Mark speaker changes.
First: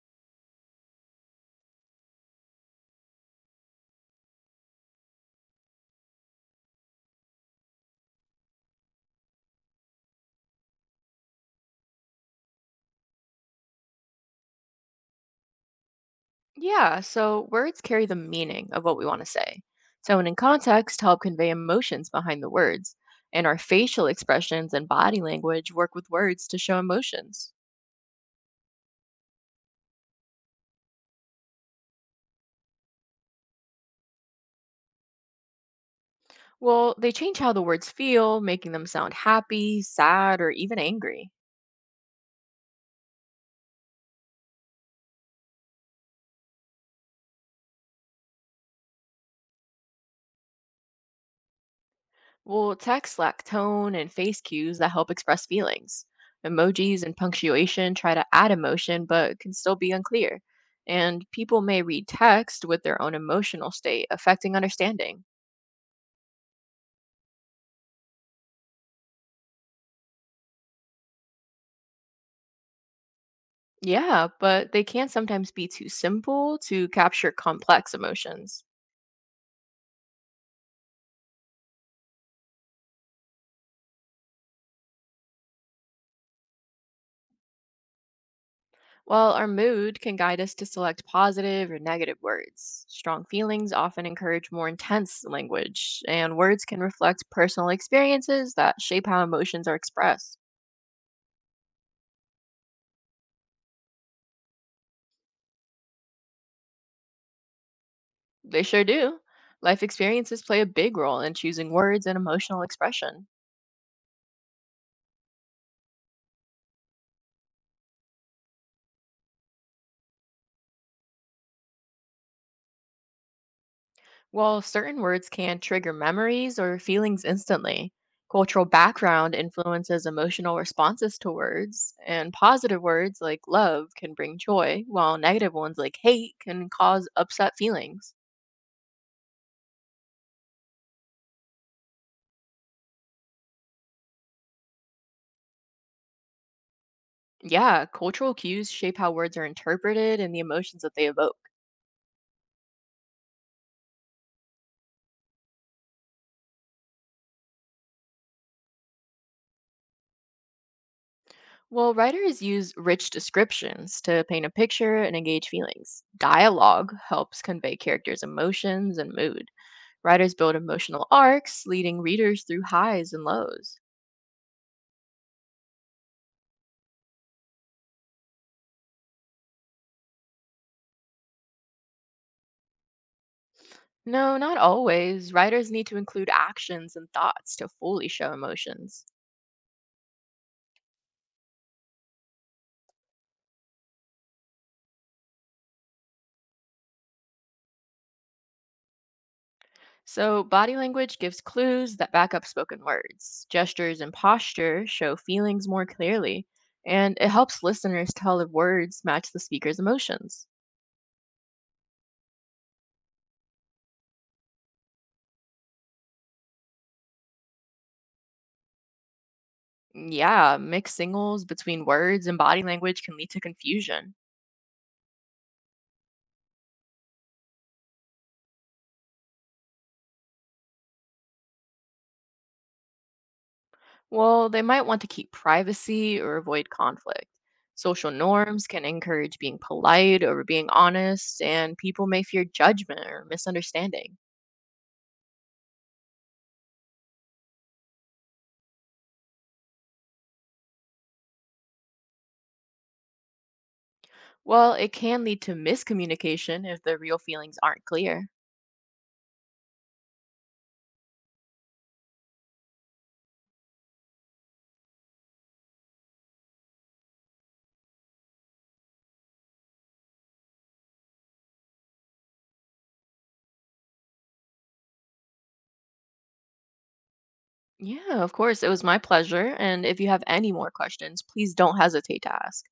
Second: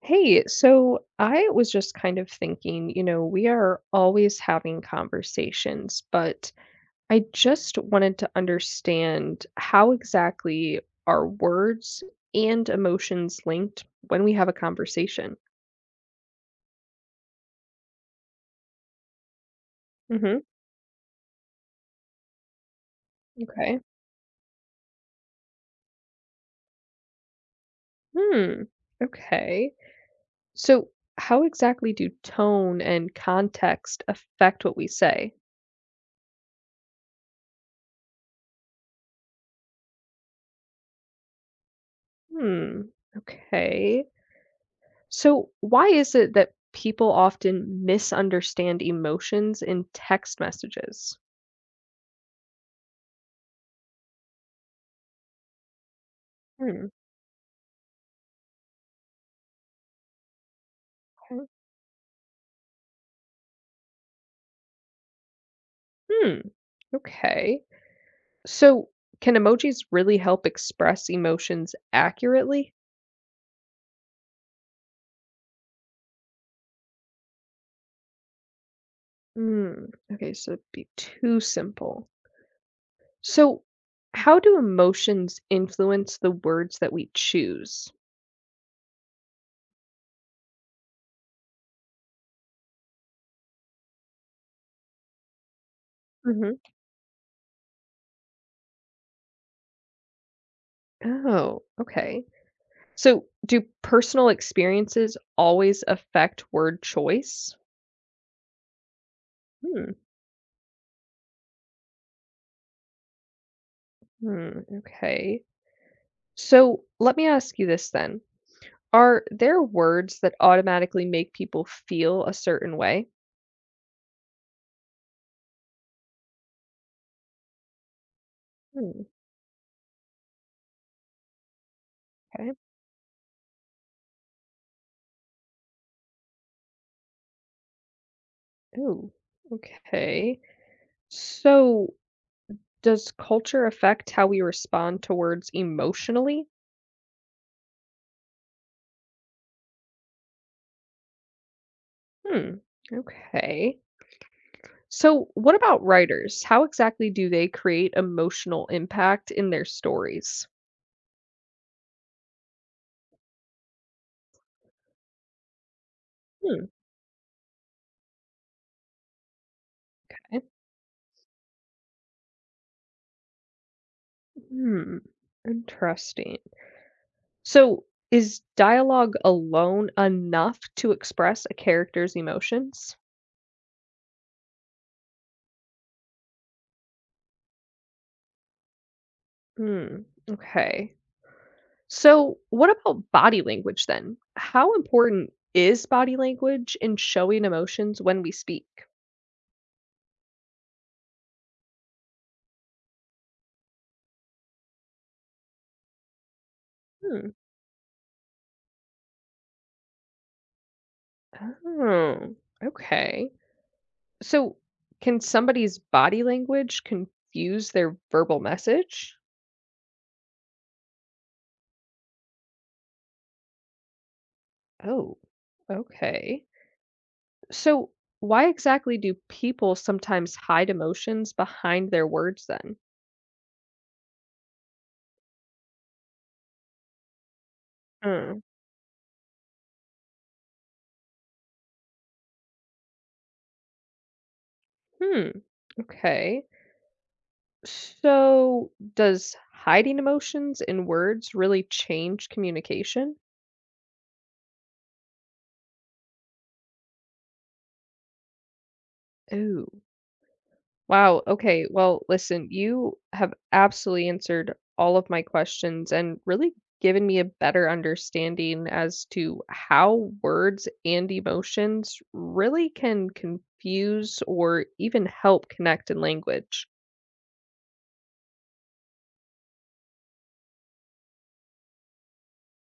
Speaker 1: Hey, so I was just kind of thinking, we are always having conversations, but I just wanted to understand how exactly are words and emotions linked when we have a conversation?
Speaker 2: Yeah, so words carry the meaning of what we want to say. So, and in
Speaker 1: Hmm.
Speaker 2: context, help convey emotions behind the words. And our
Speaker 1: Okay.
Speaker 2: facial expressions and body language work with words to show emotions.
Speaker 1: Hmm. Okay. So, how exactly do tone and context affect what we say?
Speaker 2: Well, they change how the words feel, making them sound happy, sad, or even angry.
Speaker 1: Hmm. Okay. So, why is it that people often misunderstand emotions in text messages?
Speaker 2: Well, text lack tone and face cues that help express feelings.
Speaker 1: Hmm.
Speaker 2: Emojis and punctuation try to add emotion but can still be unclear. And
Speaker 1: Okay.
Speaker 2: people may read text with their own emotional state, affecting understanding.
Speaker 1: Hmm. Okay. So, can emojis really help express emotions accurately?
Speaker 2: Yeah, but they can sometimes be too simple to capture complex emotions.
Speaker 1: Hmm. Okay. So, it'd be too simple. So, how do emotions influence the words that we choose?
Speaker 2: While our mood can guide us to select positive or negative words, strong feelings often encourage more intense language, and
Speaker 1: Hmm.
Speaker 2: words can reflect personal experiences that shape how emotions are expressed.
Speaker 1: Oh, okay. So, do personal experiences always affect word choice?
Speaker 2: They sure do. Life experiences play a big role in choosing words and emotional expression.
Speaker 1: Hmm, okay. So let me ask you this then. Are there words that automatically make people feel a certain way?
Speaker 2: Well, certain words can trigger memories or feelings instantly, cultural
Speaker 1: Hmm,
Speaker 2: background influences emotional responses to words, and
Speaker 1: okay.
Speaker 2: positive words like love can bring joy, while negative ones like hate can cause upset feelings.
Speaker 1: Ooh, okay. So, does culture affect how we respond to words emotionally?
Speaker 2: Yeah, cultural cues shape how words are interpreted and the emotions that they evoke.
Speaker 1: Hmm, okay. So what about writers? How exactly do they create emotional impact in their stories?
Speaker 2: Well, writers use rich descriptions to paint a picture and engage feelings.
Speaker 1: Hmm,
Speaker 2: Dialogue helps convey characters' emotions and moods. Writers
Speaker 1: okay.
Speaker 2: build emotional arcs, leading readers through highs and lows.
Speaker 1: Hmm, interesting. So, is dialogue alone enough to express a character's emotions?
Speaker 2: No, not always. Writers need to include actions and thoughts to fully show emotions.
Speaker 1: Hmm. Okay. So, what about body language then? How important is body language in showing emotions when we speak?
Speaker 2: So, body language gives clues that back up spoken words. Gestures and posture show feelings more clearly, and it
Speaker 1: Hmm.
Speaker 2: helps listeners tell if words match the speaker's emotions.
Speaker 1: Oh, okay. So, can somebody's body language confuse their verbal message?
Speaker 2: Yeah, mixed signals between words and body language can lead to confusion.
Speaker 1: Oh, okay. So, why exactly do people sometimes hide emotions behind their words then?
Speaker 2: Well, they might want to keep privacy or avoid conflict. Social
Speaker 1: Mm.
Speaker 2: norms can encourage being polite over being honest, and people may fear judgment or misunderstanding.
Speaker 1: Hmm. Okay. So, does hiding emotions in words really change communication?
Speaker 2: Well, it can lead to miscommunication if the real feelings aren't clear.
Speaker 1: Ooh. Wow. Okay. Well, listen, you have absolutely answered all of my questions and really given me a better understanding as to how words and emotions really can confuse or even help connect in language.
Speaker 2: Yeah, of course, it was my pleasure. And if you have any more questions, please don't hesitate to ask.